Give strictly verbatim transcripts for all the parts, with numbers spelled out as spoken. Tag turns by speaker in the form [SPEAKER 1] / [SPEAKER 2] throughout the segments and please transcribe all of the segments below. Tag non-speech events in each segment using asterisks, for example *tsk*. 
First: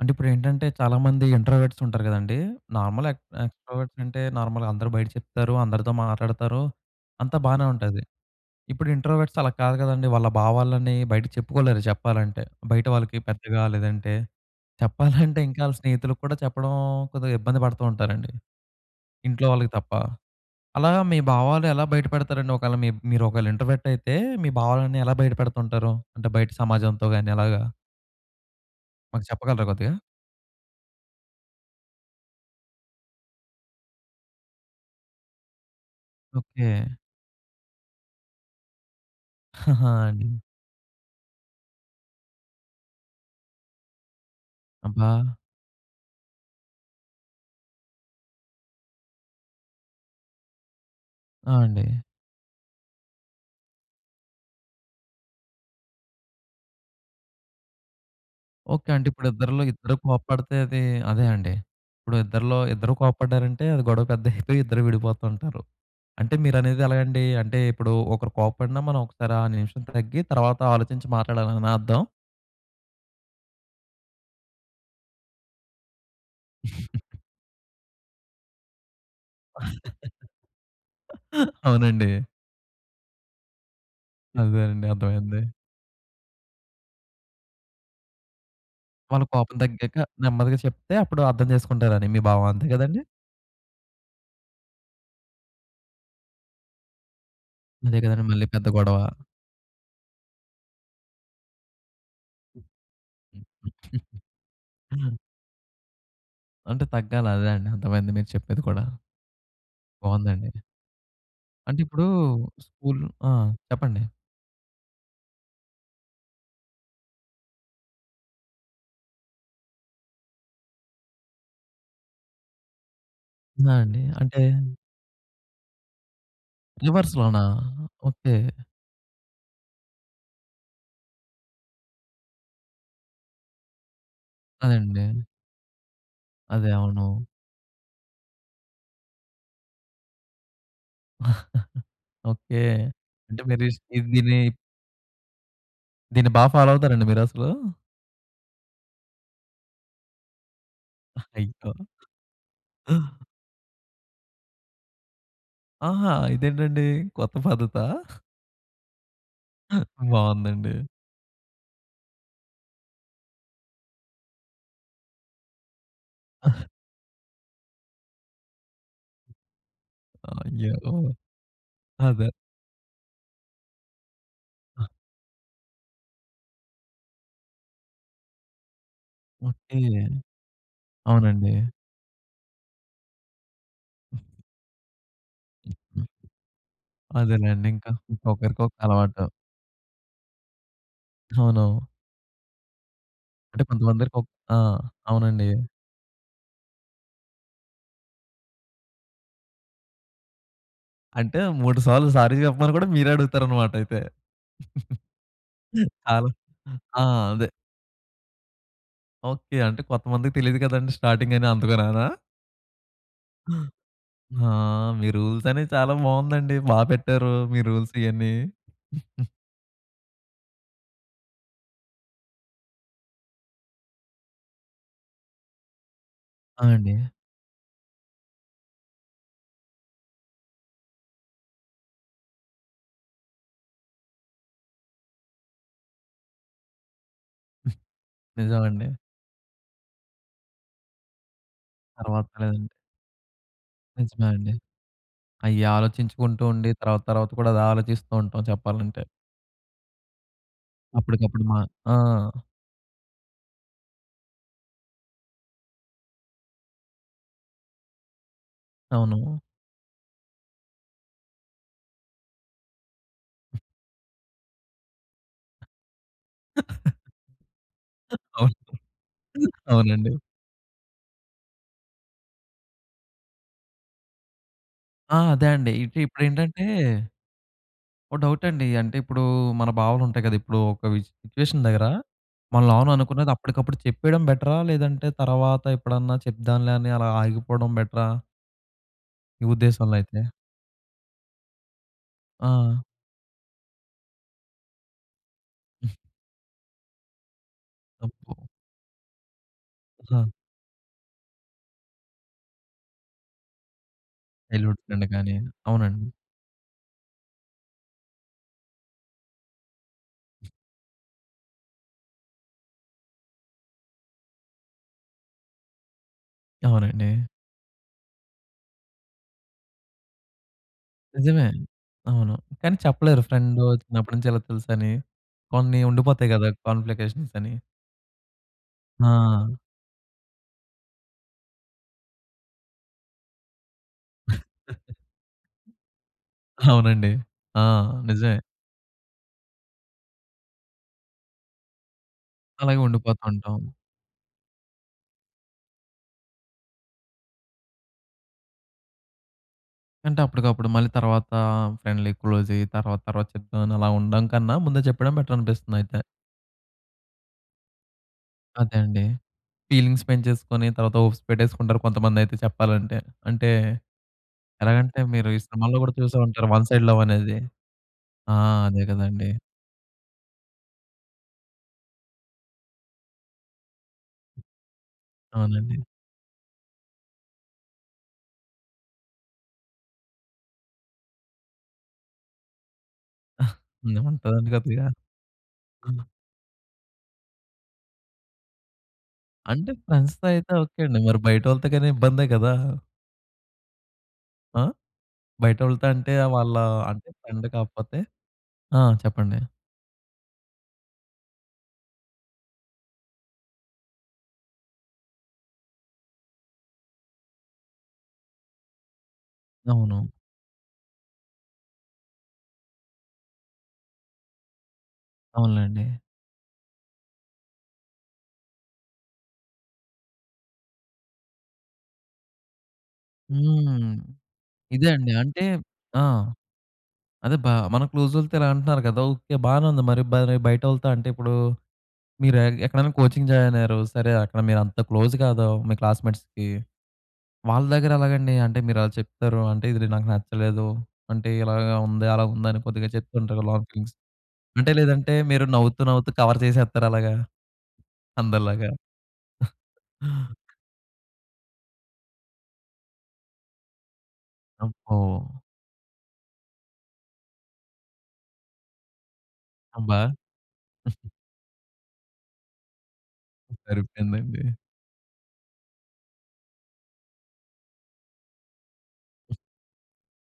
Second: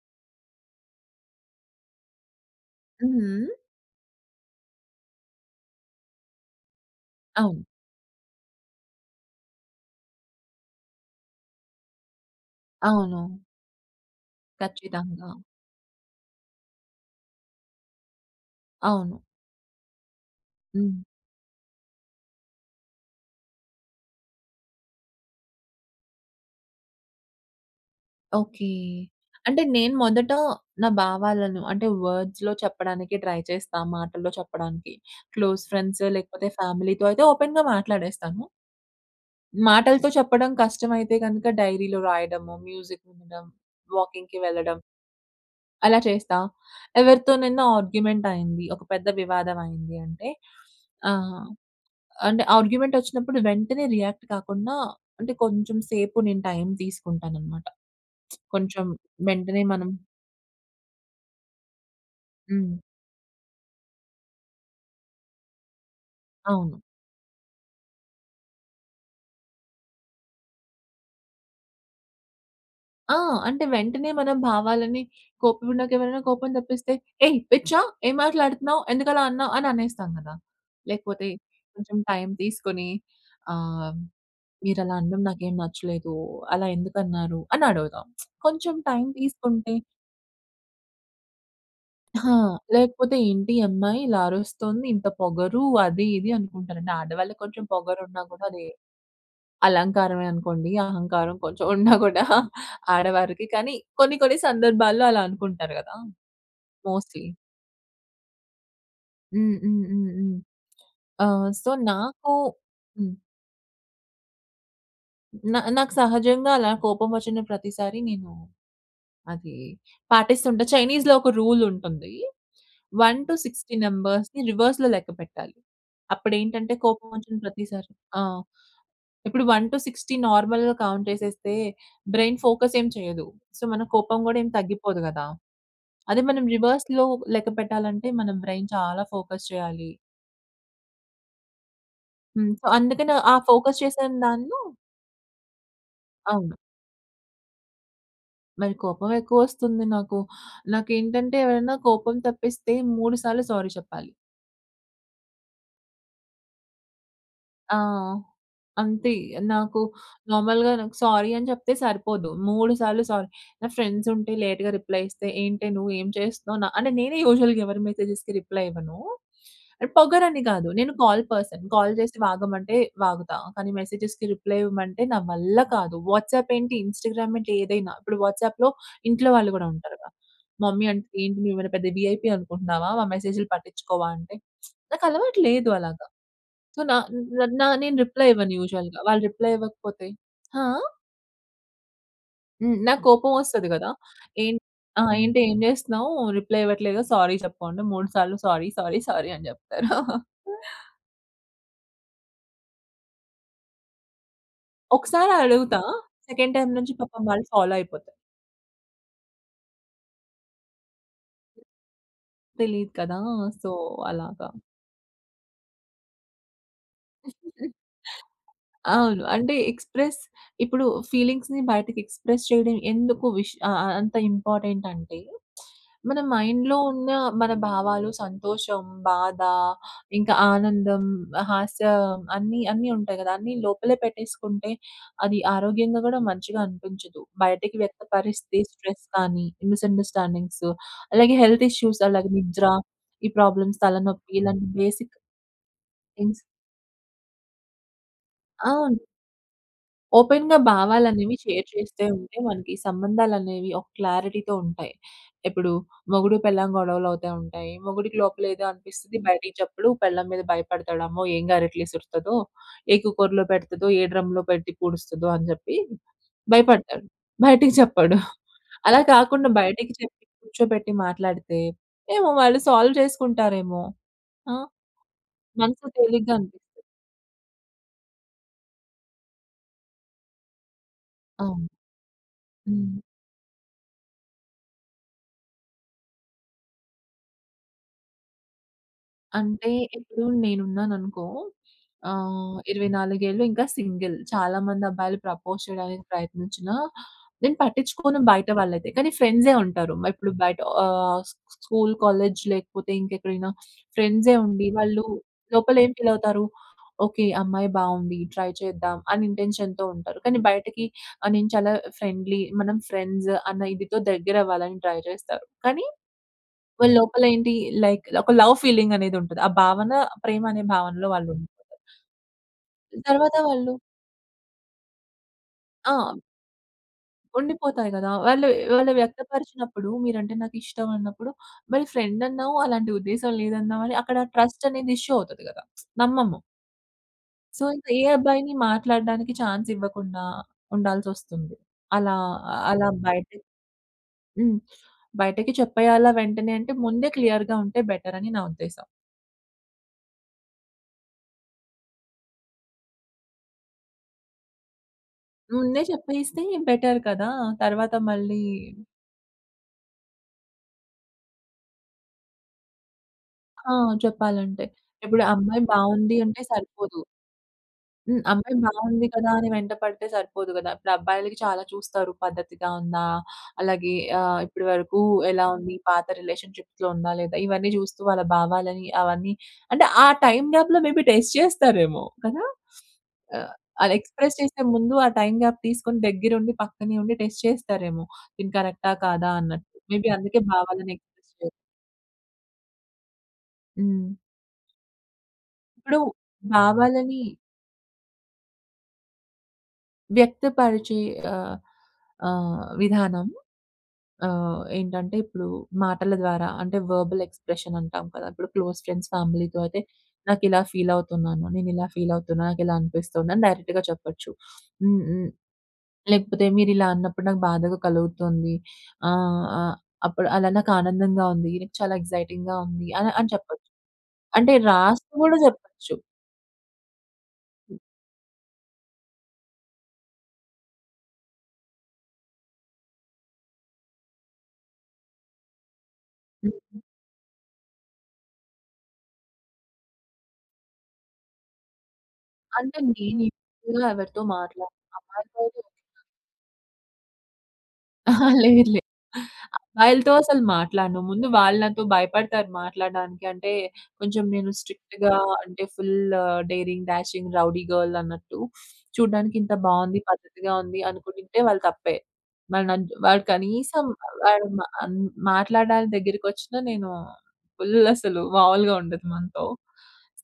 [SPEAKER 1] అంటే ఇప్పుడు ఏంటంటే చాలామంది ఇంట్రోవర్ట్స్ ఉంటారు కదండీ! నార్మల్ ఎక్
[SPEAKER 2] హ్మ్.
[SPEAKER 1] ఎక్స్ట్రోవర్ట్స్ అంటే నార్మల్‌గా అందరూ బయట చెప్తారు. అందరితో మాట్లాడతారు. అంతా
[SPEAKER 2] అవును.
[SPEAKER 1] బానే ఉంటాది. ఇప్పుడు ఇంట్రోవర్ట్స్ అలా కాదు కదండీ! వాళ్ళ భావాలన్నీ బయటకి చెప్పుకోలేరు, చెప్పాలంటే. బయట వాళ్ళకి
[SPEAKER 2] అవును.
[SPEAKER 1] పెద్దగా లేదంటే,
[SPEAKER 2] ఖచ్చితంగా.
[SPEAKER 1] చెప్పాలంటే ఇంకా *chuckles* వాళ్ళ స్నేహితులకి కూడా చెప్పడం కొద్దిగ ఇబ్బంది పడుతూ ఉంటారండి.
[SPEAKER 2] అవును.
[SPEAKER 1] ఇంట్లో వాళ్ళకి తప్ప. అలా
[SPEAKER 2] హ్మ్.
[SPEAKER 1] మీ భావాలు ఎలా బయటపెడతారండి ఒకవేళ మి మీరు ఒకవేళ ఇంట్రోవర్ట్ అయితే మీ భావాలన్నీ ఎలా బయటపెడుతుంటారు? అంటే బయట సమాజంతో గాని అలాగా?
[SPEAKER 2] ఓకె.
[SPEAKER 1] మాకు
[SPEAKER 2] అంటే
[SPEAKER 1] చెప్పగలరా
[SPEAKER 2] నేను
[SPEAKER 1] కొద్దిగా?
[SPEAKER 2] మొదట నా భావాలను అంటే వర్డ్స్‌లో చెప్పడానికి ట్రై చేస్తా మాటల్లో చెప్పడానికి. క్లోజ్ ఫ్రెండ్స్ లేకపోతే
[SPEAKER 1] ఓకె.
[SPEAKER 2] ఫ్యామిలీతో అయితే ఓపెన్‌గా మాట్లాడేస్తాను.
[SPEAKER 1] *giggles* ఆా!
[SPEAKER 2] మాటలతో
[SPEAKER 1] అండి.
[SPEAKER 2] చెప్పడం కష్టమైతే గనక డైరీలో రాయడము మ్యూజిక్ వినడం, వాకింగ్‌కి వెళ్ళడం
[SPEAKER 1] అబ్బా!
[SPEAKER 2] అలా చేస్తా. ఎవరితోనైనా ఆర్గ్యుమెంట్ అయింది, ఒక పెద్ద వివాదం అయింది అంటే ఆహ్,
[SPEAKER 1] ఆ! అండి.
[SPEAKER 2] అంటే ఆర్గ్యుమెంట్ వచ్చినప్పుడు వెంటనే రియాక్ట్ కాకుండా, అంటే కొంచెం సేపు నేను టైం తీసుకుంటాను అన్నమాట. *smacks lips* కొంచెం
[SPEAKER 1] ఓకె అంటే, ఇప్పుడు
[SPEAKER 2] వెంటనే
[SPEAKER 1] ఇద్దరిలో
[SPEAKER 2] మనం
[SPEAKER 1] ఇద్దరు కోప్పడితే అది, అదే అండి. ఇప్పుడు ఇద్దరిలో,
[SPEAKER 2] హ్మ్.
[SPEAKER 1] ఇద్దరు కోపడ్డారంటే అది గొడవ పెద్దగా *chuckles* అయిపోయి ఇద్దరు విడిపోతుంటారు. అంటే
[SPEAKER 2] అవును.
[SPEAKER 1] మీరనేది ఎలాగండి అంటే, ఇప్పుడు ఒకరు కోప్పడిన మనం ఒకసారి ఆ నిమిషం తగ్గి, తరువాత ఆలోచించి మాట్లాడాలనా అర్థం?
[SPEAKER 2] ఆ! అంటే వెంటనే మనం భావాలని, కోపం ఉన్నాక ఎవరైనా కోపం తప్పిస్తే,
[SPEAKER 1] *chuckles*
[SPEAKER 2] ఏయ్ పిచ్చా! ఏం మాట్లాడుతున్నావ్. ఎందుకు అలా అన్నావ్? అని అనేస్తాం కదా! లేకపోతే
[SPEAKER 1] *laughs*
[SPEAKER 2] కొంచెం
[SPEAKER 1] అవునండి.
[SPEAKER 2] టైమ్ తీసుకొని ఆహ్, మీరు
[SPEAKER 1] అదేనండి
[SPEAKER 2] అలా అనడం
[SPEAKER 1] అర్థమైంది.
[SPEAKER 2] నాకేమి నచ్చలేదు, అలా ఎందుకన్నారు, అని అడుగుదాం. *smacks lips* కొంచెం టైమ్
[SPEAKER 1] వాళ్ళకి కోపం
[SPEAKER 2] తీసుకుంటే
[SPEAKER 1] తగ్గాక నెమ్మదిగా చెప్తే, అప్పుడు అర్థం చేసుకుంటారని మీ
[SPEAKER 2] హా!
[SPEAKER 1] బావం, అంతే కదండీ!
[SPEAKER 2] లేకపోతే ఏంటి ఈ అమ్మాయి, ఇలా అరుస్తుంది. ఇంత పొగరు అది ఇది అనుకుంటారండి. ఆడవాళ్ళకి కొంచెం
[SPEAKER 1] అదే
[SPEAKER 2] పొగరున్నా
[SPEAKER 1] కదండీ! మళ్ళీ
[SPEAKER 2] కూడా అది
[SPEAKER 1] పెద్ద గొడవ.
[SPEAKER 2] అలంకారమే అనుకోండి. అహంకారం కొంచెం ఉన్నా కూడా *chuckles* ఆడవారికి, కానీ కొన్ని, కొన్ని సందర్భాల్లో
[SPEAKER 1] *chuckles*
[SPEAKER 2] అలా అనుకుంటారు కదా!
[SPEAKER 1] అంటే
[SPEAKER 2] మోస్ట్‌లీ.
[SPEAKER 1] తగ్గాలి అదే అండి. అర్థమైంది మీరు చెప్పేది కూడా.
[SPEAKER 2] హ్మ్. హ్మ్. హ్మ్. హ్మ్.
[SPEAKER 1] బావుందండి.
[SPEAKER 2] ఆహ్, సో,
[SPEAKER 1] అంటే ఇప్పుడు,
[SPEAKER 2] నాకు
[SPEAKER 1] స్కూల్
[SPEAKER 2] హ్మ్.
[SPEAKER 1] ఆహ్, చెప్పండి.
[SPEAKER 2] న నాకు సహజంగా అలా కోపం వచ్చిన ప్రతిసారి నేను అది పాటిస్తుంటా. చైనీస్‌లో ఒక రూల్ ఉంటుంది. వన్ టూ
[SPEAKER 1] ఆ!
[SPEAKER 2] సిక్స్టీ
[SPEAKER 1] అండీ.
[SPEAKER 2] నంబర్స్‌ని
[SPEAKER 1] అంటే
[SPEAKER 2] రివర్స్‌లో లెక్కపెట్టాలి. అప్పుడేంటంటే కోపం వచ్చిన
[SPEAKER 1] రివర్స్‌లోనా,
[SPEAKER 2] ప్రతిసారి
[SPEAKER 1] ఓకే.
[SPEAKER 2] ఆహ్, ఇప్పుడు వన్ టూ సిక్స్టీ నార్మల్‌గా కౌంట్ చేసేస్తే, బ్రైన్ ఫోకస్ ఏమి చేయదు. సో, మన కోపం కూడా ఏం తగ్గిపోదు
[SPEAKER 1] అదండీ.
[SPEAKER 2] కదా! అదే మనం
[SPEAKER 1] అదే
[SPEAKER 2] రివర్స్‌లో
[SPEAKER 1] అవును.
[SPEAKER 2] లెక్కపెట్టాలంటే మన బ్రైన్ చాలా ఫోకస్ చేయాలి.
[SPEAKER 1] *chuckles*
[SPEAKER 2] హ్మ్.
[SPEAKER 1] ఓకే.
[SPEAKER 2] అందుకనే ఆ
[SPEAKER 1] అంటే మీరు ఇష్
[SPEAKER 2] ఫోకస్
[SPEAKER 1] ఈ
[SPEAKER 2] చేసే
[SPEAKER 1] దీన్ని
[SPEAKER 2] నన్ను
[SPEAKER 1] దీన్ని బా
[SPEAKER 2] అవును.
[SPEAKER 1] ఫాలో అవుతారండి మీరసలు?
[SPEAKER 2] మరి కోపం ఎక్కువ వస్తుంది నాకు.
[SPEAKER 1] *giggles*
[SPEAKER 2] నాకేంటంటే,
[SPEAKER 1] అయ్యో!
[SPEAKER 2] ఎవరైనా కోపం తేప్పిస్తే మూడు సార్లు సారీ చెప్పాలి.
[SPEAKER 1] ఆహా! ఇదేంటండి కొత్త
[SPEAKER 2] ఆ!
[SPEAKER 1] పద్ధతా? *chuckles*
[SPEAKER 2] అంతే. నాకు
[SPEAKER 1] *chuckles*
[SPEAKER 2] నార్మల్‌గా
[SPEAKER 1] బావుందండి.
[SPEAKER 2] నాకు సారీ అని చెప్తే సరిపోదు. మూడు సార్లు సారీ నా ఫ్రెండ్స్ ఉంటే, లేట్‌గా రిప్లై ఇస్తే, ఏంటే నువ్వు ఏం చేస్తున్నావు? న
[SPEAKER 1] *chuckles*
[SPEAKER 2] అంటే నేనే యూజువల్‌గా ఎవరి మెసేజెస్‌కి రిప్లై ఇవ్వను. అని పొగరని కాదు.
[SPEAKER 1] అయ్యో!
[SPEAKER 2] నేను కాల్ పర్సన్. కాల్ చేసి
[SPEAKER 1] అదే.
[SPEAKER 2] వాగమంటే, వాగుతా. కానీ, మెసేజెస్‌కి రిప్లై ఇవ్వమంటే నా వల్ల కాదు. వాట్సాప్ ఏంటి, ఇన్‌స్టాగ్రామ్ ఏంటి, ఏదైనా. ఇప్పుడు వాట్సాప్‌లో ఇంట్లో వాళ్ళు కూడా
[SPEAKER 1] ఓకే.
[SPEAKER 2] ఉంటారుగా, మమ్మీ అంటది, "ఏంటి
[SPEAKER 1] అవునండి.
[SPEAKER 2] నువ్వేమైనా పెద్ద విఐపి అనుకుంటున్నావా? మా మెసేజ్‌‌లు పట్టించుకోవా" అంటే *smacks lips* నాకలవాటు లేదు అలాగ. సో, నా నా
[SPEAKER 1] అదేలెండి ఇంక.
[SPEAKER 2] నేను రిప్లై ఇవ్వను
[SPEAKER 1] ఒకొక్కరికి ఒక
[SPEAKER 2] యూజువల్‌గా. వాళ్ళు
[SPEAKER 1] అలవాటు.
[SPEAKER 2] రిప్లై ఇవ్వకపోతే హా!
[SPEAKER 1] అవును.
[SPEAKER 2] హ్మ్. నాకు కోపం
[SPEAKER 1] అంటే
[SPEAKER 2] వస్తది గదా!
[SPEAKER 1] కొంతమందిరికి ఒక్
[SPEAKER 2] ఏం
[SPEAKER 1] ఆ!
[SPEAKER 2] ఆ! ఏంటే
[SPEAKER 1] అవునండీ.
[SPEAKER 2] ఏం చేస్తున్నావు? రిప్లై ఇవ్వట్లేదు. సారీ చెప్పు అంటే, మూడు సార్లు, "సారీ, సారీ, సారీ" అని చెప్తారు. *chuckles*
[SPEAKER 1] అంటే మూడు సార్లు సారీ చెప్పమని కూడా మీరే అడుగుతారనమాట అయితే.
[SPEAKER 2] ఒకసారి అడుగుతా.
[SPEAKER 1] *chuckles* ఆళ్ళు
[SPEAKER 2] సెకండ్ టైమ్ నుంచి
[SPEAKER 1] ఆ!
[SPEAKER 2] పాపం వాళ్ళు
[SPEAKER 1] అదే.
[SPEAKER 2] ఫాలో అయిపోతారు.
[SPEAKER 1] ఓకే. అంటే కొంతమందికి తెలియదు కదండీ స్టార్టింగ్ అని అందుకనానా?
[SPEAKER 2] తెలీదు కదా! సో,
[SPEAKER 1] హా!
[SPEAKER 2] అలాగా.
[SPEAKER 1] మీ రూల్స్ అన్ని చాలా బావుందండి బాగా పెట్టారు. మీ
[SPEAKER 2] *chuckles*
[SPEAKER 1] రూల్స్ ఇయన్నీ.
[SPEAKER 2] అవును
[SPEAKER 1] *chuckles*
[SPEAKER 2] అంటే ఎక్స్‌ప్రెస్ ఇప్పుడు ఫీలింగ్స్‌ని బయటకి ఎక్స్‌ప్రెస్ చేయడం ఎందుకు విష్ అ అ అంత ఇంపార్టెంట్ అంటే, మన మైండ్‌లో
[SPEAKER 1] అవునండి.
[SPEAKER 2] ఉన్న మన భావాలు, సంతోషం, బాధ, ఇంకా ఆనందం, హాస్యం అన్ని, అన్ని ఉంటాయి కదా! అన్ని లోపల పెట్టేసుకుంటే అది ఆరోగ్యంగా కూడా మంచిగా అనిపించదు. బయటకి
[SPEAKER 1] *giggles*
[SPEAKER 2] వ్యక్త పరిస్థితే
[SPEAKER 1] నిజమండి.
[SPEAKER 2] స్ట్రెస్ కానీ, మిస్‌అండర్‌స్టాండింగ్స్, అలాగే హెల్త్ ఇష్యూస్,
[SPEAKER 1] తర్వాత
[SPEAKER 2] అలాగే నిద్ర
[SPEAKER 1] *unintelligible*
[SPEAKER 2] ఈ ప్రాబ్లమ్స్
[SPEAKER 1] నిజమే
[SPEAKER 2] తలనొప్పి
[SPEAKER 1] అండి.
[SPEAKER 2] ఇలాంటి బేసిక్
[SPEAKER 1] అయి
[SPEAKER 2] ఇన్స్
[SPEAKER 1] ఆలోచించుకుంటూ ఉండి తర్వాత, తర్వాత కూడా అదాలోచిస్తూ ఉంటాం
[SPEAKER 2] అవును.
[SPEAKER 1] చెప్పాలంటే.
[SPEAKER 2] ఓపెన్‌గా భావాలు అనేవి
[SPEAKER 1] అప్పటికప్పుడు మా
[SPEAKER 2] షేర్
[SPEAKER 1] ఆ!
[SPEAKER 2] చేస్తే ఉంటే మనకు సంబంధాలు అనేవి ఒక క్లారిటీ‌తో ఉంటాయి. ఇప్పుడు మొగుడు పెళ్ళాం గొడవలు అవుతా ఉంటాయి. మొగుడికి లోపల ఏదో అనిపిస్తది
[SPEAKER 1] అవును.
[SPEAKER 2] బయటకి చెప్పడు, పెళ్ళాం మీద భయపడతాడు. అమ్మో! ఏం గరెట్లు ఇసురుతదో! ఏ కుక్కర్‌లో పెడతాదో! ఏ డ్రమ్‌లో పెట్టి పూడుస్తదో! అని చెప్పి
[SPEAKER 1] *chuckles*
[SPEAKER 2] భయపడతాడు. బయటికి చెప్పడు.
[SPEAKER 1] *chuckles*
[SPEAKER 2] *chuckles*
[SPEAKER 1] అవును.
[SPEAKER 2] అలా కాకుండా బయటకి
[SPEAKER 1] అవునండి.
[SPEAKER 2] చెప్పి కూర్చోబెట్టి మాట్లాడితే, ఏమో వాళ్ళు సాల్వ్ చేసుకుంటారేమో? ఆ!
[SPEAKER 1] ఆ! అదే అండి.
[SPEAKER 2] మనుసు
[SPEAKER 1] ఇటు
[SPEAKER 2] తేలికగా
[SPEAKER 1] ఇప్పుడేంటంటే
[SPEAKER 2] అనిపిస్తది.
[SPEAKER 1] ఒక డౌట్ అండి అంటే ఇప్పుడు మన భావాలు ఉంటాయి కదా! ఇప్పుడు ఒక విశ్ సిట్యుయేషన్
[SPEAKER 2] అవును.
[SPEAKER 1] దగ్గర మన లోన
[SPEAKER 2] హ్మ్.
[SPEAKER 1] అనుకున్నది అప్పటికప్పుడు చెప్పేయడం బెటరా? లేదంటే తర్వాత ఎప్పుడన్నా చెప్దాంలే అని అలా ఆగిపోవడం బెటరా? మీ
[SPEAKER 2] అంటే,
[SPEAKER 1] ఉద్దేశంలో అయితే?
[SPEAKER 2] ఇప్పుడూ నేనున్నాననుకో ఆహ్,
[SPEAKER 1] ఆ!
[SPEAKER 2] ఇరవై నాలుగేళ్ళు ఇంకా సింగిల్. చాలా మంది అబ్బాయిలు ప్రపోజ్
[SPEAKER 1] *giggles*
[SPEAKER 2] చేయడానికి ప్రయత్నించినా, నేను పట్టిచ్చుకోను
[SPEAKER 1] అబ్బో!
[SPEAKER 2] బయట వాళ్ళైతే, కానీ ఫ్రెండ్సే ఉంటారు. మై
[SPEAKER 1] ఆ!
[SPEAKER 2] ఇప్పుడు బయట ఆహ్, స్‌ స్కూల్, కాలేజ్ లేకపోతే ఇంకెక్కడైనా, *sniffs* ఫ్రెండ్సే ఉండి,
[SPEAKER 1] చైల్డ్‌హుడ్
[SPEAKER 2] వాళ్ళు
[SPEAKER 1] ఫ్రెండ్ గానీ!
[SPEAKER 2] లోపలేం
[SPEAKER 1] అవునండి.
[SPEAKER 2] ఫీలవుతారు, "ఓకే, అమ్మాయి బావుంది, ట్రై చేద్దాం." అని ఇంటెన్షన్‌తో ఉంటారు. కానీ బయటకి ఆహ్, నేను చాలా ఫ్రెండ్‌లి, మనం ఫ్రెండ్స్ అన్న ఇదితో దెగ్గరవ్వాలని ట్రై జేస్తారు. *swallows* కానీ వాళ్ళు
[SPEAKER 1] అవునండి.
[SPEAKER 2] లోపలేంటి, లైక్ ఒక లవ్ ఫీలింగనేది ఉంటది. ఆ భావన ప్రేమనే భావనలో వాళ్ళు ఉం
[SPEAKER 1] నిజమే! అవును. కానీ చెప్పలేరు
[SPEAKER 2] తరువాత
[SPEAKER 1] ఫ్రెండు,
[SPEAKER 2] వాళ్ళు.
[SPEAKER 1] చిన్నప్పటి నుంచి ఇలా తెలుసని. కొన్ని
[SPEAKER 2] ఆ!
[SPEAKER 1] ఉండిపోతాయి గదా! కాంన్‌ఫ్లికేషన్సని.
[SPEAKER 2] ఉండిపోతాయి గదా! వాళ్ళుయ్ వాళ్ళు
[SPEAKER 1] ఆ!
[SPEAKER 2] వ్యక్తపరిచినప్పుడు మీరంటే నాకిష్టం అన్నప్పుడు, మరి ఫ్రెండన్నావు, అలాంటి ఉద్దేశం లేదన్నావని అక్కడ ట్రస్టనేది
[SPEAKER 1] *chuckles*
[SPEAKER 2] ఇష్యూ అవుతది గదా! *tsk* నమ్మము...
[SPEAKER 1] అవునండి.
[SPEAKER 2] సో,
[SPEAKER 1] ఆ!
[SPEAKER 2] ఇంకా ఏ
[SPEAKER 1] నిజమే.
[SPEAKER 2] అబ్బాయిని మాట్లాడడానికి చాన్సివ్వకుండా, ఉండాల్సొస్తుంది. అలా,
[SPEAKER 1] అలగే
[SPEAKER 2] అలా బయట‌క్
[SPEAKER 1] ఉండిపోతుంటాం.
[SPEAKER 2] హ్మ్. బయటకి చెప్పేయాలా వెంటనే అంటే, ముందే క్లియర్‌గా ఉంటే బెటరని నా ఉద్దేశం.
[SPEAKER 1] అంటే, అప్పటికప్పుడు, మళ్ళీ తరువాత ఫ్రెండ్లీ‌ క్లోజ్ అయ్యి తరువాత, తరువాత చెప్దాం అని అలా ఉండడం కన్నా. ముందే చెప్పడం బెటర్ అనిపిస్తుంది
[SPEAKER 2] ముందే
[SPEAKER 1] అయితే.
[SPEAKER 2] చెప్పేస్తే బెటర్ కదా! తరువాత మళ్ళీ
[SPEAKER 1] అదే అండి. ఫీలింగ్స్ పెంచేసుకొని, తర్వాత హోప్స్ పెట్టేసుకుంటారు, కొంతమంది అయితే చెప్పాలంటే. అంటే
[SPEAKER 2] ఆ! చెప్పాలంటే.
[SPEAKER 1] ఎలాగంటే,
[SPEAKER 2] ఇప్పుడు
[SPEAKER 1] మీరు ఈ
[SPEAKER 2] అమ్మాయి
[SPEAKER 1] సినిమాల్లో కూడా
[SPEAKER 2] బాగుంది,
[SPEAKER 1] చూసే
[SPEAKER 2] అంటే
[SPEAKER 1] ఉంటారు, వన్ సైడ్
[SPEAKER 2] సరిపోదు.
[SPEAKER 1] లవ్ అనేది.
[SPEAKER 2] హ్మ్,
[SPEAKER 1] ఆ!
[SPEAKER 2] అమ్మాయి
[SPEAKER 1] అదే
[SPEAKER 2] బాగుంది
[SPEAKER 1] కదండీ!
[SPEAKER 2] కదా! అని వెంట పడితే సరిపోదు కదా! ఇప్పుడు అబ్బాయిలకి చాలా చూస్తారు. పద్ధతిగా ఉందా? అలాగే ఆహ్, ఇప్పటి వరకు ఎలా ఉంది?
[SPEAKER 1] అవునండి.
[SPEAKER 2] పాత రిలేషన్షిప్స్‌లో ఉందా? లేదా? ఇవన్నీ చూస్తూ వాళ్ళ భావాలని అవన్నీ అంటే, ఆ టైమ్ గ్యాప్‌లో మే బి టెస్ట్ చేస్తారేమో కదా! *sniffs* ఆహ్,
[SPEAKER 1] *chuckles*
[SPEAKER 2] అది
[SPEAKER 1] ఉండే
[SPEAKER 2] ఎక్స్‌ప్రెస్
[SPEAKER 1] ఉంటాదండి
[SPEAKER 2] చేసే
[SPEAKER 1] కొద్దిగా.
[SPEAKER 2] ముందు, ఆ టైమ్ గ్యాప్ తీసుకొని దగ్గర ఉండి, పక్కనే ఉండి, టెస్ట్ చేస్తారేమో. ఇది కరెక్టా? కాదా? అన్నట్టు.
[SPEAKER 1] అంటే
[SPEAKER 2] మే బి
[SPEAKER 1] ఫ్రెండ్స్‌తో
[SPEAKER 2] అందుకే
[SPEAKER 1] అయితే, ఓకే
[SPEAKER 2] భావాలను
[SPEAKER 1] అండి. మరి
[SPEAKER 2] ఎక్స్‌ప్రెస్ చే
[SPEAKER 1] బయటోళ్ళతో గాని ఇబ్బందే కదా!
[SPEAKER 2] హ్మ్.
[SPEAKER 1] ఆహ్, బయటోళ్ళతో
[SPEAKER 2] ఇప్పుడు
[SPEAKER 1] అంటే ఆహ్, వాళ్ళ అంటే
[SPEAKER 2] భావాలని
[SPEAKER 1] ఫ్రెండ్ కాకపోతే. ఆ! చెప్పండి.
[SPEAKER 2] వ్యక్తపరిచే ఆహ్, ఆహ్, విధానం ఆహ్, ఏంటంటే ఇప్పుడు మాటల ద్వారా అంటే, వెర్బల్ ఎక్స్ప్రెషన్ అంటాం కదా! ఇప్పుడు క్లోజ్ ఫ్రెండ్స్ ఫ్యామిలీ‌తో అయితే,
[SPEAKER 1] అవును.
[SPEAKER 2] నాకు ఇలా ఫీల్ అవుతున్నాను. నేను ఇలా ఫీల్ అవుతున్నాను. నాకు ఇలా అనిపిస్తుంది, అని డైరెక్ట్‌గా చెప్పొచ్చు. *sniffs* హ్మ్, హ్మ్.
[SPEAKER 1] అవునులెండి.
[SPEAKER 2] లేకపోతే మీరు ఇలా అన్నప్పుడు నాకు బాధగా కలుగుతుంది. ఆహ్, ఆహ్, అప్పుడు అలా నాకు ఆనందంగా ఉంది. చాలా ఎక్సైటింగ్‌గా ఉంది అని, అని చెప్పొచ్చు.
[SPEAKER 1] హ్మ్.
[SPEAKER 2] అంటే
[SPEAKER 1] ఇదే అండి.
[SPEAKER 2] రాస్తూ కూడా
[SPEAKER 1] అంటే,
[SPEAKER 2] చెప్పొచ్చు.
[SPEAKER 1] ఆ! అదే బా మన క్లోజోళ్ళతో ఇలా అంటున్నారు కదా! ఓకే, బానే ఉంది మరి బానే బయటోళ్ళతో అంటే, ఇప్పుడు మీరు ఎ ఎక్కడైనా కోచింగ్ జాయిన్ అయ్యారు. సరే! అక్కడ మీరు అంత క్లోజ్ కాదు, మీ క్లాస్‌మేట్స్‌కి.
[SPEAKER 2] హ్మ్.
[SPEAKER 1] వాళ్ళ దగ్గర ఎలాగండి? అంటే మీరు అలా చెప్తారు. అంటే ఇది నాకు నచ్చలేదు. అంటే ఇలాగా ఉంది. అలా ఉంది. అని
[SPEAKER 2] అంటే
[SPEAKER 1] కొద్దిగా
[SPEAKER 2] నేను
[SPEAKER 1] చెప్తుంటారు.
[SPEAKER 2] ఎక్కువగా
[SPEAKER 1] *unintelligible*
[SPEAKER 2] ఎవరితో
[SPEAKER 1] అంటే,
[SPEAKER 2] మాట్లాడను.
[SPEAKER 1] లేదంటే
[SPEAKER 2] అమ్మాయిలతో
[SPEAKER 1] మీరు
[SPEAKER 2] అయితే
[SPEAKER 1] నవ్వుతూ, నవ్వుతూ కవర్ చేసేత్తారా అలాగా?
[SPEAKER 2] అహా,
[SPEAKER 1] అందరిలాగా?
[SPEAKER 2] లేదులే అబ్బాయిలతో అసలు
[SPEAKER 1] *chuckles*
[SPEAKER 2] మాట్లాడను. ముందు వాళ్ళు నాతో భయపడతారు మాట్లాడడానికి. అంటే కొంచెం నేను
[SPEAKER 1] అబ్బో!
[SPEAKER 2] స్ట్రిక్ట్‌గా అంటే, full daring, dashing, rowdy girl అన్నట్టు. *sniffs* చూడడానికి ఇంత బావుంది,
[SPEAKER 1] అబ్బా!
[SPEAKER 2] పద్ధతిగా ఉంది,
[SPEAKER 1] *chuckles*
[SPEAKER 2] అనుకుంటుంటే, వాళ్ళ తప్పే. వాడు నన్ను వాడు
[SPEAKER 1] *chuckles*
[SPEAKER 2] కనీసం వాడు
[SPEAKER 1] సరిపోయిందండి.
[SPEAKER 2] మ అం మాట్లాడడానికి దగ్గరకి వచ్చిన, నేను ఫుల్ అసలు మామూలుగా ఉండదు మనతో.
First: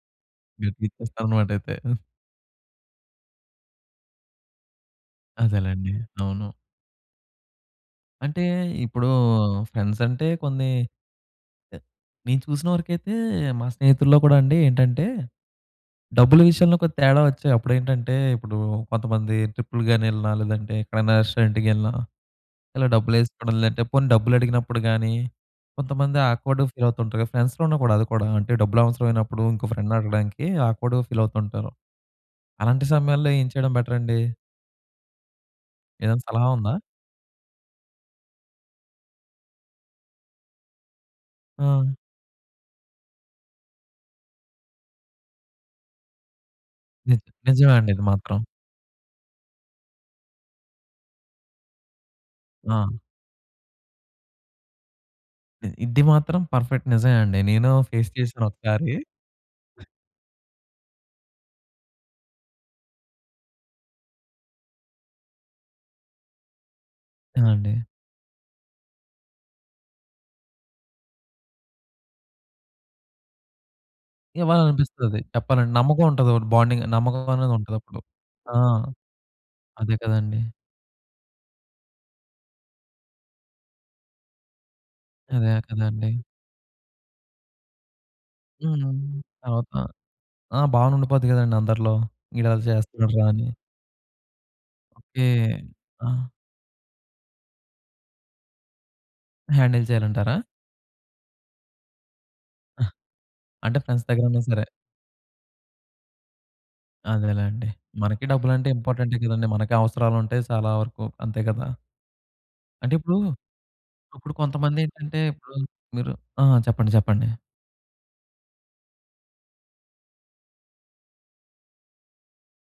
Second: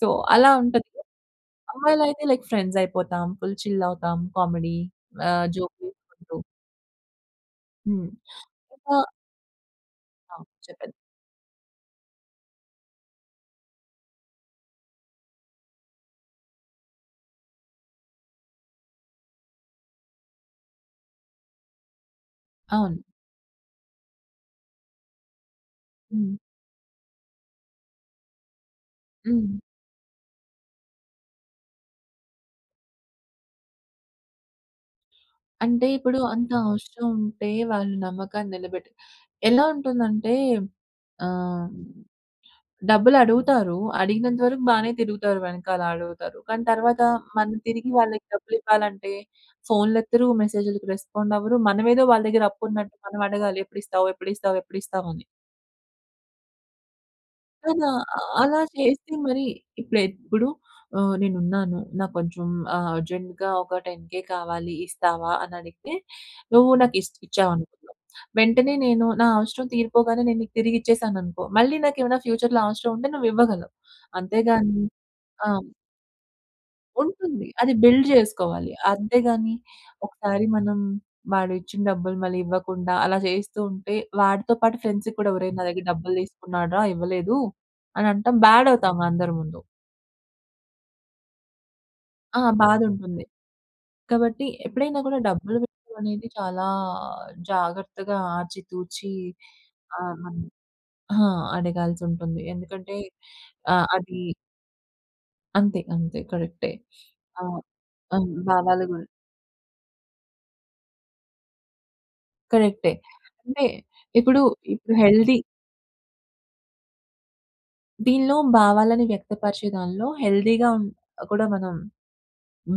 [SPEAKER 2] సో, అలా
[SPEAKER 1] రిటర్న్
[SPEAKER 2] ఉంటది.
[SPEAKER 1] ఇచ్చేస్తారన్నమాట అయితే.
[SPEAKER 2] అమ్మాయిలయితే లైక్ ఫ్రెండ్స్ అయిపోతాం. ఫుల్ చిల్ అవుతాం. కామెడీ ఆహ్, జోక్‌లు
[SPEAKER 1] అదేలెండి.
[SPEAKER 2] వేసకుంటు
[SPEAKER 1] అవును.
[SPEAKER 2] హ్మ్.
[SPEAKER 1] అంటే,
[SPEAKER 2] ఒకా
[SPEAKER 1] ఇప్పుడూ ఫ్రెండ్స్ అంటే
[SPEAKER 2] ఆ!
[SPEAKER 1] కొన్ని
[SPEAKER 2] చెప్పండి.
[SPEAKER 1] నేను చూసిన వరకైతే, మా స్నేహితుల్లో కూడా అండి ఏంటంటే, డబ్బుల విషయంలో ఒక తేడా వచ్చే అప్పుడు ఏంటంటే, ఇప్పుడూ కొంతమంది ట్రిప్‌లు గాని, ఎళ్ళినా లేదంటే ఎక్కడైనా రెస్టారెంట్‌కి ఎళ్ళినా. ఇలా
[SPEAKER 2] అవును.
[SPEAKER 1] డబ్బులు ఏసుకోవడం లేదంటే పోనీ డబ్బులు అడిగినప్పుడు గాని, కొంతమంది
[SPEAKER 2] హుహు.
[SPEAKER 1] ఆక్వర్డ్‌గా ఫీల్ అవుతూ ఉంటారు కదా! ఫ్రెండ్స్‌లో ఉన్న గూడా అది కూడా, అంటే డబ్బులు అవసరమైనప్పుడు
[SPEAKER 2] హ్మ్.
[SPEAKER 1] ఇంకో ఫ్రెండ్‌ని అడగడానికి ఆక్వర్డ్‌గా ఫీల్ అవుతూ ఉంటారు. అలాంటి సమయాల్లో ఏం చేయడం బెటర్ అండి?
[SPEAKER 2] అంటే ఇప్పుడు
[SPEAKER 1] ఏదైనా సలహా
[SPEAKER 2] అంత
[SPEAKER 1] ఉందా?
[SPEAKER 2] అవసరం ఉంటే వాళ్ళు నమ్మకాన్ని నిలబెట్టాలి. ఎలా ఉంటుందంటే ఆహ్,
[SPEAKER 1] ఆ!
[SPEAKER 2] డబ్బులు అడుగుతారు. అడిగినంత వరకు బానే తిరుగుతారు. వెనకాల అడుగుతారు. కానీ తర్వాత
[SPEAKER 1] ని
[SPEAKER 2] మనం
[SPEAKER 1] నిజమే
[SPEAKER 2] తిరిగి
[SPEAKER 1] అండి ఇది
[SPEAKER 2] వాళ్ళకి
[SPEAKER 1] మాత్రం.
[SPEAKER 2] డబ్బులు ఇవ్వాలంటే, ఫోన్‌లు ఎత్తరు. మెసేజులకి రెస్పాండ్ అవ్వరు. మనమేదో వాళ్ళ దగ్గర అప్పు
[SPEAKER 1] ఆ!
[SPEAKER 2] ఉన్నట్టు మనం అడగాలి. ఎప్పుడు ఇస్తావు? ఎప్పుడు ఇస్తావు? ఎప్పుడు ఇస్తావు? అని.
[SPEAKER 1] ఇ ఇది మాత్రం పర్ఫెక్ట్. నిజమే అండి. నేను
[SPEAKER 2] కదా!
[SPEAKER 1] ఫేస్
[SPEAKER 2] అ
[SPEAKER 1] చేసాను
[SPEAKER 2] అలా
[SPEAKER 1] ఒకసారి.
[SPEAKER 2] చేస్తే మరి ఇప్పుడైతే ఇప్పుడు ఆహ్, నేను ఉన్నాను. నాకు కొంచెం ఆహ్, అర్జెంట్‌గా ఒక టెన్‌‌ కె కావాలి ఇస్తావా అని అడిగితే? నువ్వు నాకు ఇస్త్
[SPEAKER 1] ఆ!
[SPEAKER 2] ఇచ్చావు
[SPEAKER 1] అండి.
[SPEAKER 2] అనుకున్నాం. వెంటనే నేను, నా అవసరం తీరిపోగానే నేను నీకు తిరిగి ఇచ్చేశాను అనుకో మళ్ళీ నాకు ఏమైనా ఫ్యూచర్‌లో అవసరం ఉంటే నువ్వు ఇవ్వగలవు. అంతే గాని
[SPEAKER 1] ఇవ్వాలనిపిస్తది.
[SPEAKER 2] ఆ!
[SPEAKER 1] చెప్పాలంటే నమ్మకం ఉంటది. ఒకటి బాండింగ్ నమ్మకం
[SPEAKER 2] ఉంటుంది.
[SPEAKER 1] అనేది
[SPEAKER 2] అది
[SPEAKER 1] ఉంటది అప్పుడు.
[SPEAKER 2] బిల్డ్
[SPEAKER 1] ఆ!
[SPEAKER 2] జేసుకోవాలి. అంతేగాని
[SPEAKER 1] అదే కదండి.
[SPEAKER 2] ఒకసారి మనం వాడు ఇచ్చిన డబ్బులు మళ్ళి ఇవ్వకుండా, అలా జేస్తూ ఉంటే, వాడితో పాటు ఫ్రెండ్స్ కూడా "ఒరేయ్!
[SPEAKER 1] అదే
[SPEAKER 2] నా దగ్గర
[SPEAKER 1] కదండీ!
[SPEAKER 2] డబ్బులు తీసుకున్నాడు‌రా ఇవ్వలేదు." అని అనటం బ్యాడ్
[SPEAKER 1] హుహు
[SPEAKER 2] అవుతాము అందరి ముందు.
[SPEAKER 1] తర్వాత ఆ! బానే ఉండిపోద్ది కదండీ! అందరిలో.
[SPEAKER 2] ఆ!
[SPEAKER 1] వీడు అలా
[SPEAKER 2] బాధ ఉంటుంది.
[SPEAKER 1] జేస్తున్నాడురా! అని.
[SPEAKER 2] కాబట్టి ఎప్పుడైనా
[SPEAKER 1] *chuckles*
[SPEAKER 2] కూడా
[SPEAKER 1] ఓకే.
[SPEAKER 2] డబ్బులు విషయం అనేది
[SPEAKER 1] ఆ!
[SPEAKER 2] చాలా జాగ్రత్తగా ఆచితూచి
[SPEAKER 1] మీరు హ్యాండిల్ చేయాలంటారా?
[SPEAKER 2] *unintelligible* ఆ! అడగాల్సి ఉంటుంది. ఎందుకంటే
[SPEAKER 1] అంటే
[SPEAKER 2] ఆహ్,
[SPEAKER 1] ఫ్రెండ్స్
[SPEAKER 2] అదీ
[SPEAKER 1] దగ్గరున్న సరే!
[SPEAKER 2] అంతే. అంతే. కరెక్టే. ఆహ్,
[SPEAKER 1] అదేలెండి.
[SPEAKER 2] అం
[SPEAKER 1] మనకి డబ్బులంటే
[SPEAKER 2] భావాలు గురించి.
[SPEAKER 1] ఇంపార్టెంటే కదండీ మనకి అవసరాలు ఉంటాయి. చాలా వరకు అంతే కదా!
[SPEAKER 2] కరెక్టే.
[SPEAKER 1] అంటే ఇప్పుడు
[SPEAKER 2] అంటే
[SPEAKER 1] ఇప్పుడు
[SPEAKER 2] ఇప్పుడు
[SPEAKER 1] కొంతమంది
[SPEAKER 2] ఇప్పుడు
[SPEAKER 1] ఏంటంటే
[SPEAKER 2] హెల్దీ
[SPEAKER 1] ఇప్పుడు మీరు ఆ! చెప్పండి. చెప్పండి.
[SPEAKER 2] దీనిలో భావాలను వ్యక్తపరిచే దానిలో హెల్దీగా కూడా మనం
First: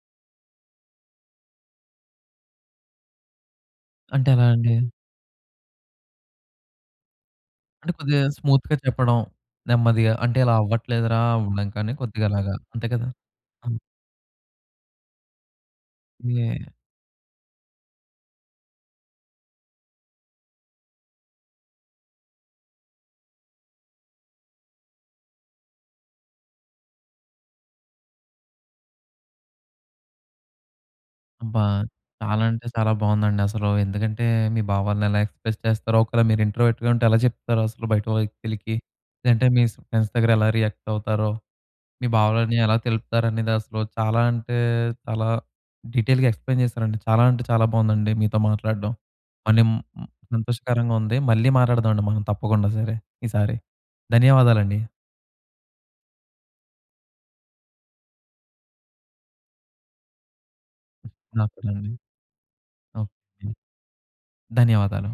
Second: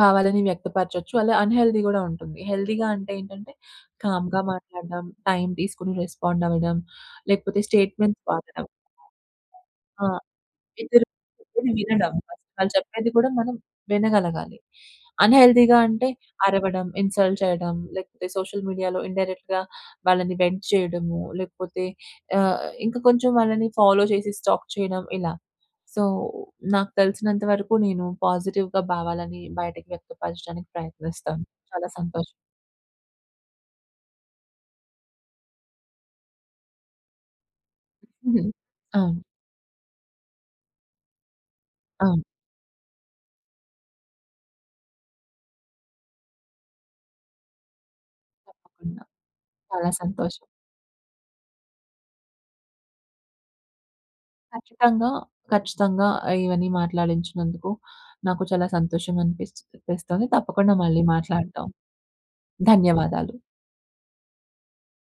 [SPEAKER 2] భావాలను వ్యక్తపరచవచ్చు. అలా అన్‌హెల్దీ కూడా ఉంటుంది. హెల్దీగా అంటే ఏంటంటే
[SPEAKER 1] అంటే
[SPEAKER 2] కామ్‌గా
[SPEAKER 1] ఎలా అండి?
[SPEAKER 2] మాట్లాడడం, టైమ్ తీసుకొని రెస్పాండ్ అవ్వడం లేకపోతే
[SPEAKER 1] అంటే
[SPEAKER 2] స్టేట్‌మెంట్
[SPEAKER 1] కొద్దిగా
[SPEAKER 2] వాడడం.
[SPEAKER 1] స్మూత్‌గా చెప్పడం
[SPEAKER 2] ఆ!
[SPEAKER 1] నెమ్మదిగా అంటే ఇలా
[SPEAKER 2] ఇద్దరు
[SPEAKER 1] అవ్వట్లేదురా
[SPEAKER 2] కూర్చుని
[SPEAKER 1] ఇంకని
[SPEAKER 2] వినడం.
[SPEAKER 1] కొద్దిగా అలాగా
[SPEAKER 2] వాళ్ళు
[SPEAKER 1] అంతే కదా!
[SPEAKER 2] చెప్పేది కూడా మనం
[SPEAKER 1] హ్మ్.
[SPEAKER 2] వినగలగాలి. అన్‌హెల్దీగా అంటే
[SPEAKER 1] హ్మ్.
[SPEAKER 2] అరవడం, ఇన్‌సల్ట్ చేయడం లేకపోతే సోషల్ మీడియాలో ఇన్‌డైరెక్ట్‌గా వాళ్ళని వెంట్ చేయడము. లేకపోతే ఆహ్, ఇంక కొంచెం వాళ్ళని ఫాలో చేసి స్టాక్ చేయడం ఇలా. సో నాకు తెలిసినంత వరకు నేను పాజిటివ్‌గా భావాలను బయటకి వ్యక్తపరచడానికి ప్రయత్నిస్తాను
[SPEAKER 1] అబ్బా!
[SPEAKER 2] చాలా సంతోషం.
[SPEAKER 1] చాలా అంటే చాలా బాగుందండి అసలు. ఎందుకంటే, మీ భావాల్ని ఎలా ఎక్స్‌ప్రెస్ చేస్తారో, ఒకేళ మీరు ఇంట్రోవర్ట్‌గా ఉంటే ఎలా చెప్తారో అసలు బయట
[SPEAKER 2] హ్మ్.
[SPEAKER 1] వ్యక్తులకి,
[SPEAKER 2] అవును.
[SPEAKER 1] లేదంటే మీస్ ఫ్రెండ్స్ దగ్గర ఎలా రియాక్ట్ అవుతారో మీ
[SPEAKER 2] అవును.
[SPEAKER 1] భావాలన్ని ఎలా తెలుపుతారనేది అసలు చాలా అంటే చాలా డీటెయిల్‌గా ఎక్స్‌ప్లెయిన్ చేసారండి. చాలా అంటే చాలా బావుందండి మీతో మాట్లాడడం.
[SPEAKER 2] హ్మ్.
[SPEAKER 1] మళ్ళీమ్
[SPEAKER 2] చాలా
[SPEAKER 1] మ్
[SPEAKER 2] సంతోషం.
[SPEAKER 1] సంతోషకరంగా ఉంది మళ్ళీ మాటాడదామండి మనం తప్పకుండా సరే ఈసారి. ధన్యవాదాలండి.
[SPEAKER 2] ఖచ్చితంగా. ఖచ్చితంగా. ఇవన్నీ మాట్లాడించినందుకు నాకు చాలా సంతోషంగా అనిపిస్తుంది. తప్పకుండా మళ్ళీ
[SPEAKER 1] నాకు
[SPEAKER 2] మాట్లాడదాం.
[SPEAKER 1] నాకు.
[SPEAKER 2] ధన్యవాదాలు.
[SPEAKER 1] ధన్యవాదాలు.